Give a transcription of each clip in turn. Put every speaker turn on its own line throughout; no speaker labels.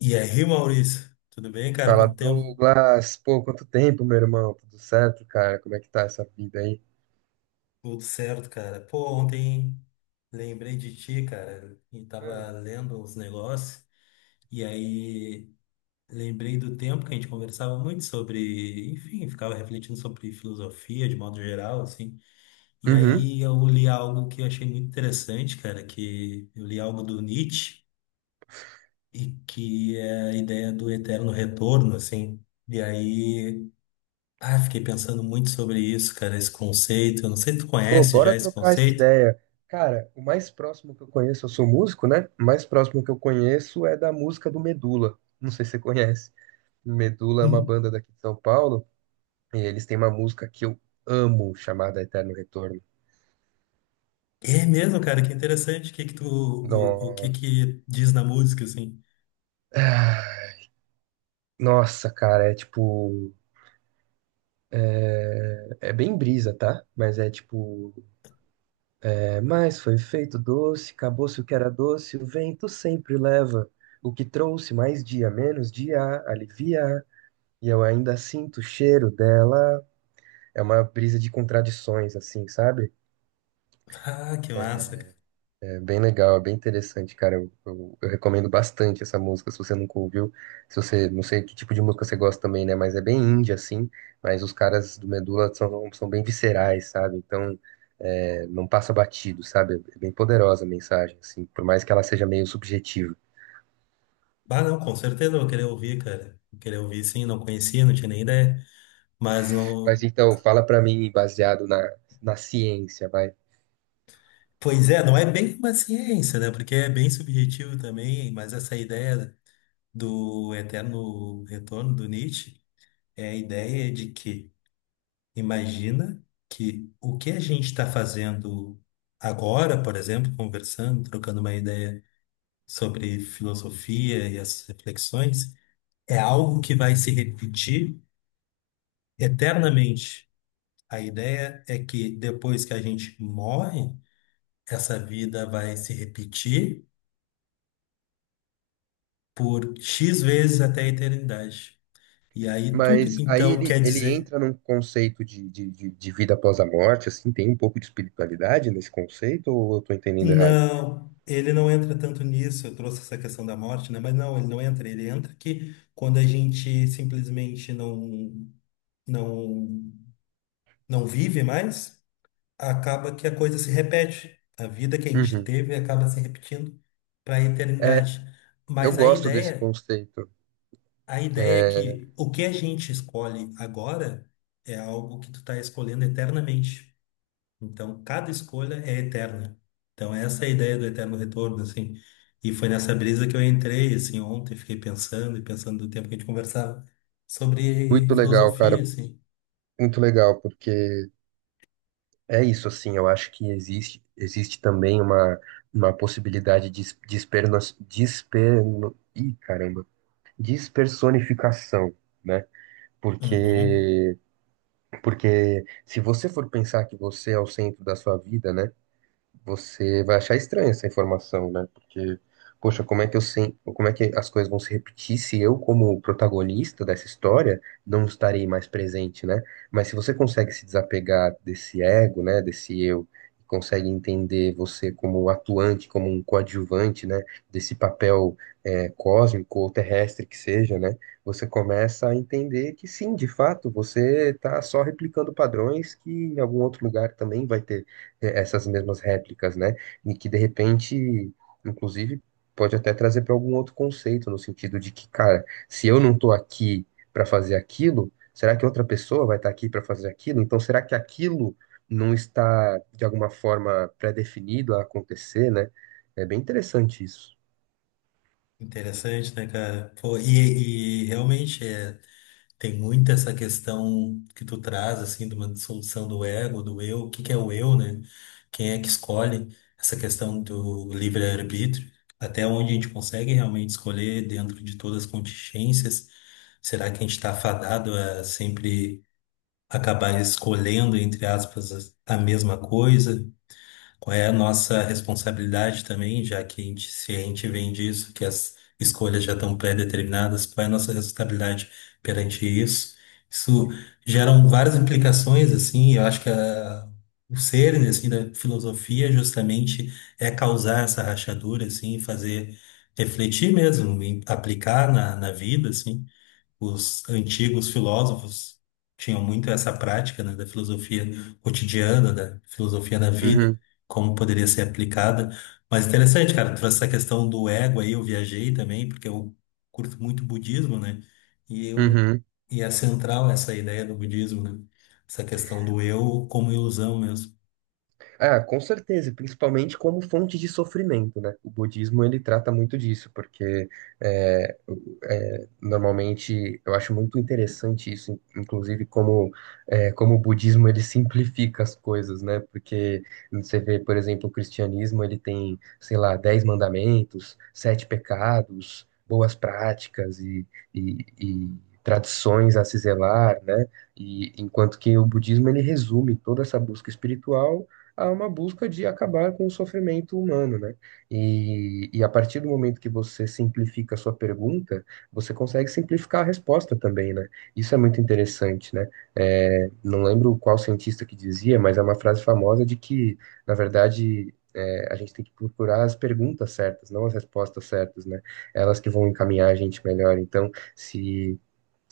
E aí, Maurício? Tudo bem, cara?
Fala,
Quanto tempo?
Douglas. Pô, quanto tempo, meu irmão? Tudo certo, cara? Como é que tá essa vida aí?
Tudo certo, cara. Pô, ontem lembrei de ti, cara, e
Hum.
tava lendo uns negócios, e aí lembrei do tempo que a gente conversava muito sobre, enfim, ficava refletindo sobre filosofia de modo geral, assim. E
Uhum.
aí eu li algo que eu achei muito interessante, cara, que eu li algo do Nietzsche, e que é a ideia do eterno retorno, assim. E aí. Ah, fiquei pensando muito sobre isso, cara, esse conceito. Eu não sei se tu
Pô,
conhece já
bora
esse
trocar essa
conceito.
ideia. Cara, o mais próximo que eu conheço, eu sou músico, né? O mais próximo que eu conheço é da música do Medula. Não sei se você conhece. Medula é uma
Hum.
banda daqui de São Paulo e eles têm uma música que eu amo, chamada Eterno Retorno.
É mesmo, cara, que interessante. O que
Nossa.
que diz na música, assim?
Ah, Nossa, cara, é tipo. É bem brisa, tá? Mas é tipo. Mas foi feito doce, acabou-se o que era doce, o vento sempre leva. O que trouxe mais dia, menos dia, alivia. E eu ainda sinto o cheiro dela. É uma brisa de contradições, assim, sabe?
Ah, que massa, cara.
É bem legal, é bem interessante, cara. Eu recomendo bastante essa música, se você nunca ouviu. Se você, não sei que tipo de música você gosta também, né? Mas é bem indie, assim. Mas os caras do Medula são bem viscerais, sabe? Então, não passa batido, sabe? É bem poderosa a mensagem, assim, por mais que ela seja meio subjetiva.
Ah, não, com certeza eu vou querer ouvir, cara. Vou querer ouvir, sim, não conhecia, não tinha nem ideia. Mas
Mas
não.
então, fala pra mim, baseado na ciência, vai.
Pois é, não é bem uma ciência, né? Porque é bem subjetivo também, mas essa ideia do eterno retorno do Nietzsche é a ideia de que imagina que o que a gente está fazendo agora, por exemplo, conversando, trocando uma ideia sobre filosofia e as reflexões, é algo que vai se repetir eternamente. A ideia é que depois que a gente morre, essa vida vai se repetir por X vezes até a eternidade. E aí tudo,
Mas aí
então,
ele,
quer
ele
dizer.
entra num conceito de vida após a morte, assim, tem um pouco de espiritualidade nesse conceito, ou eu tô entendendo errado?
Não, ele não entra tanto nisso. Eu trouxe essa questão da morte, né? Mas não, ele não entra. Ele entra que quando a gente simplesmente não não vive mais, acaba que a coisa se repete. A vida que a gente
Uhum.
teve acaba se repetindo para a
É,
eternidade.
eu
Mas
gosto desse conceito.
a ideia é
É
que o que a gente escolhe agora é algo que tu está escolhendo eternamente. Então, cada escolha é eterna. Então, essa é a ideia do eterno retorno, assim. E foi nessa brisa que eu entrei, assim, ontem, fiquei pensando e pensando do tempo que a gente conversava sobre
muito legal,
filosofia,
cara.
assim.
Muito legal, porque é isso, assim. Eu acho que existe, existe também uma possibilidade de esperno, desperno, ih, caramba, despersonificação, né?
Uhum.
Porque, porque se você for pensar que você é o centro da sua vida, né? Você vai achar estranha essa informação, né? Porque, poxa, como é que eu sei, como é que as coisas vão se repetir se eu, como protagonista dessa história, não estarei mais presente, né? Mas se você consegue se desapegar desse ego, né, desse eu, consegue entender você como atuante, como um coadjuvante, né, desse papel cósmico ou terrestre que seja, né, você começa a entender que sim, de fato, você está só replicando padrões que em algum outro lugar também vai ter essas mesmas réplicas, né? E que de repente, inclusive, pode até trazer para algum outro conceito, no sentido de que, cara, se eu não tô aqui para fazer aquilo, será que outra pessoa vai estar aqui para fazer aquilo? Então, será que aquilo não está de alguma forma pré-definido a acontecer, né? É bem interessante isso.
Interessante, né, cara? Pô, e realmente é. Tem muito essa questão que tu traz, assim, de uma dissolução do ego, do eu, o que que é o eu, né? Quem é que escolhe essa questão do livre-arbítrio? Até onde a gente consegue realmente escolher dentro de todas as contingências? Será que a gente está fadado a sempre acabar escolhendo, entre aspas, a mesma coisa? Qual é a nossa responsabilidade também, já que a gente, se a gente vem disso, que as escolhas já estão pré-determinadas, qual é a nossa responsabilidade perante isso? Isso geram várias implicações, assim, eu acho que o cerne, assim, da filosofia justamente é causar essa rachadura, assim, fazer refletir mesmo, e aplicar na vida, assim, os antigos filósofos tinham muito essa prática, né, da filosofia cotidiana, da filosofia da vida,
Uhum,
como poderia ser aplicada. Mas interessante, cara, tu trouxe essa questão do ego aí, eu viajei também, porque eu curto muito budismo, né? E eu
uhum.
e é central essa ideia do budismo, né? Essa questão do eu como ilusão mesmo.
Ah, com certeza, principalmente como fonte de sofrimento, né? O budismo ele trata muito disso, porque normalmente eu acho muito interessante isso, inclusive como como o budismo ele simplifica as coisas, né? Porque você vê, por exemplo, o cristianismo ele tem, sei lá, dez mandamentos, sete pecados, boas práticas e tradições a se zelar, né? E enquanto que o budismo ele resume toda essa busca espiritual a uma busca de acabar com o sofrimento humano, né? E a partir do momento que você simplifica a sua pergunta, você consegue simplificar a resposta também, né? Isso é muito interessante, né? É, não lembro qual cientista que dizia, mas é uma frase famosa de que, na verdade, a gente tem que procurar as perguntas certas, não as respostas certas, né? Elas que vão encaminhar a gente melhor. Então, se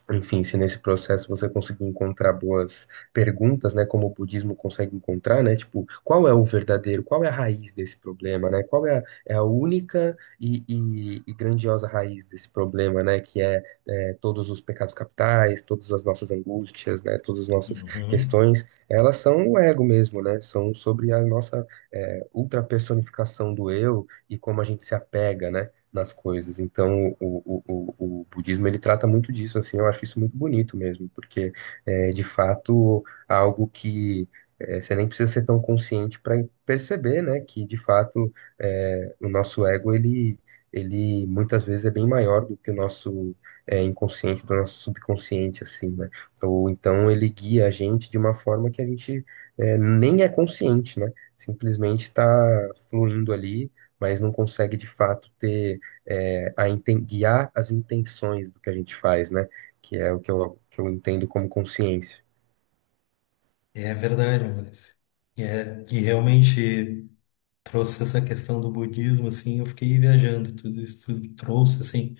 enfim, se nesse processo você conseguir encontrar boas perguntas, né, como o budismo consegue encontrar, né, tipo, qual é o verdadeiro, qual é a raiz desse problema, né, qual é a única e grandiosa raiz desse problema, né, que todos os pecados capitais, todas as nossas angústias, né, todas as nossas
Uhum.
questões, elas são o ego mesmo, né, são sobre a nossa ultrapersonificação do eu e como a gente se apega, né, nas coisas. Então, o budismo ele trata muito disso, assim, eu acho isso muito bonito mesmo, porque é de fato algo que você nem precisa ser tão consciente para perceber, né, que de fato o nosso ego ele muitas vezes é bem maior do que o nosso inconsciente, do nosso subconsciente, assim, né? Ou então ele guia a gente de uma forma que a gente nem é consciente, né? Simplesmente está fluindo ali, mas não consegue de fato ter guiar as intenções do que a gente faz, né? Que é o que eu entendo como consciência.
É verdade, Maurício. E realmente, trouxe essa questão do budismo, assim, eu fiquei viajando, tudo isso tudo trouxe, assim,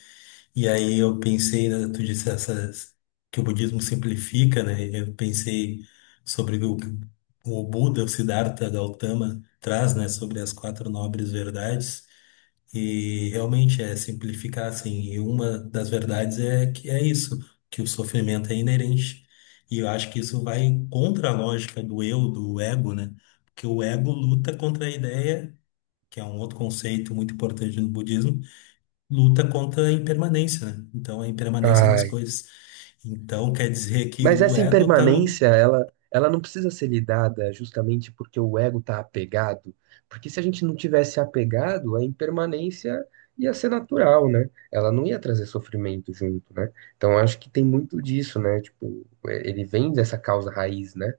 e aí eu pensei, né, tu disse essas, que o budismo simplifica, né, eu pensei sobre o Buda, o Siddhartha Gautama traz, né, sobre as quatro nobres verdades, e realmente é simplificar, assim, e uma das verdades é que é isso, que o sofrimento é inerente, e eu acho que isso vai contra a lógica do eu, do ego, né, porque o ego luta contra a ideia que é um outro conceito muito importante no budismo, luta contra a impermanência, né? Então, a impermanência das
Ai.
coisas. Então, quer dizer que
Mas
o
essa
ego está lu...
impermanência, ela não precisa ser lidada justamente porque o ego está apegado. Porque se a gente não tivesse apegado, a impermanência ia ser natural, né? Ela não ia trazer sofrimento junto, né? Então eu acho que tem muito disso, né? Tipo, ele vem dessa causa raiz, né?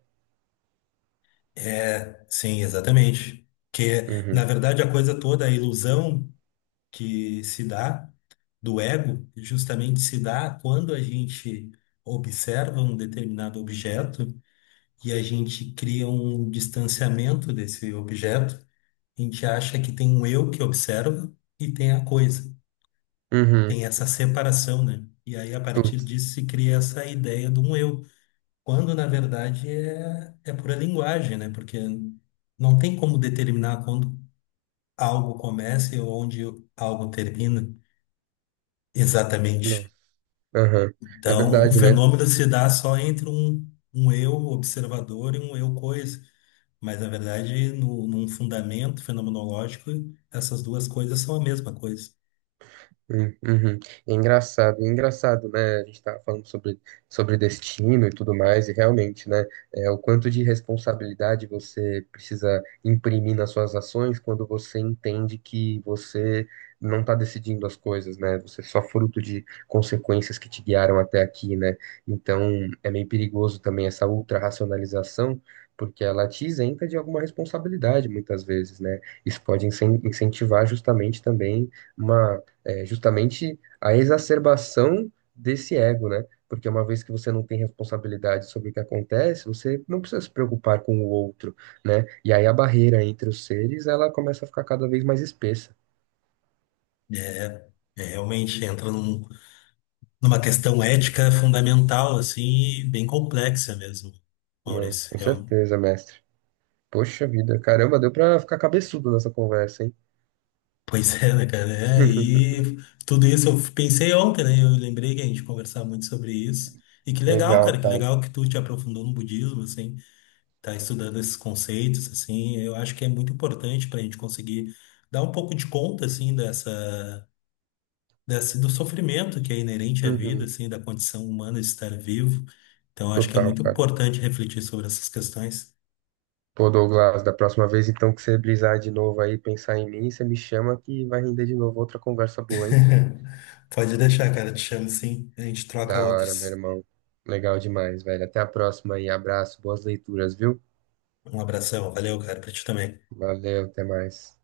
É, sim, exatamente. Que, na
Uhum.
verdade, a coisa toda, a ilusão que se dá do ego, justamente se dá quando a gente observa um determinado objeto e a gente cria um distanciamento desse objeto. A gente acha que tem um eu que observa e tem a coisa.
Uhum.
Tem essa separação, né? E aí, a partir
Putz.
disso, se cria essa ideia de um eu, quando na verdade é pura linguagem, né? Porque não tem como determinar quando algo começa ou onde algo termina
Nossa.
exatamente.
Aham. É
Então, o
verdade, né?
fenômeno se dá só entre um eu observador e um eu coisa. Mas, na verdade, no, num fundamento fenomenológico, essas duas coisas são a mesma coisa.
Uhum. É engraçado, né? A gente tá falando sobre destino e tudo mais, e realmente, né? É, o quanto de responsabilidade você precisa imprimir nas suas ações quando você entende que você não está decidindo as coisas, né? Você é só fruto de consequências que te guiaram até aqui, né? Então, é meio perigoso também essa ultra-racionalização, porque ela te isenta de alguma responsabilidade muitas vezes, né? Isso pode incentivar justamente também uma justamente a exacerbação desse ego, né? Porque uma vez que você não tem responsabilidade sobre o que acontece, você não precisa se preocupar com o outro, né? E aí a barreira entre os seres, ela começa a ficar cada vez mais espessa.
É, é realmente entra numa questão ética fundamental, assim, e bem complexa mesmo,
Não,
Maurício.
com
É um-
certeza, mestre. Poxa vida, caramba, deu pra ficar cabeçudo nessa conversa, hein?
Pois é, né, cara? É, e tudo isso eu pensei ontem, né? Eu lembrei que a gente conversava muito sobre isso. E que legal,
Legal,
cara, que
cara.
legal que tu te aprofundou no budismo, assim, tá estudando esses conceitos, assim. Eu acho que é muito importante pra gente conseguir dar um pouco de conta, assim, dessa, do sofrimento que é inerente à vida,
Uhum.
assim, da condição humana de estar vivo. Então, eu acho que é
Total,
muito
cara.
importante refletir sobre essas questões.
Pô, Douglas, da próxima vez então que você brisar de novo aí, pensar em mim, você me chama que vai render de novo outra conversa boa, hein?
Pode deixar, cara. Te chamo sim. A gente troca
Da hora, meu
outros.
irmão. Legal demais, velho. Até a próxima aí. Abraço, boas leituras, viu?
Um abração. Valeu, cara, pra ti também.
Valeu, até mais.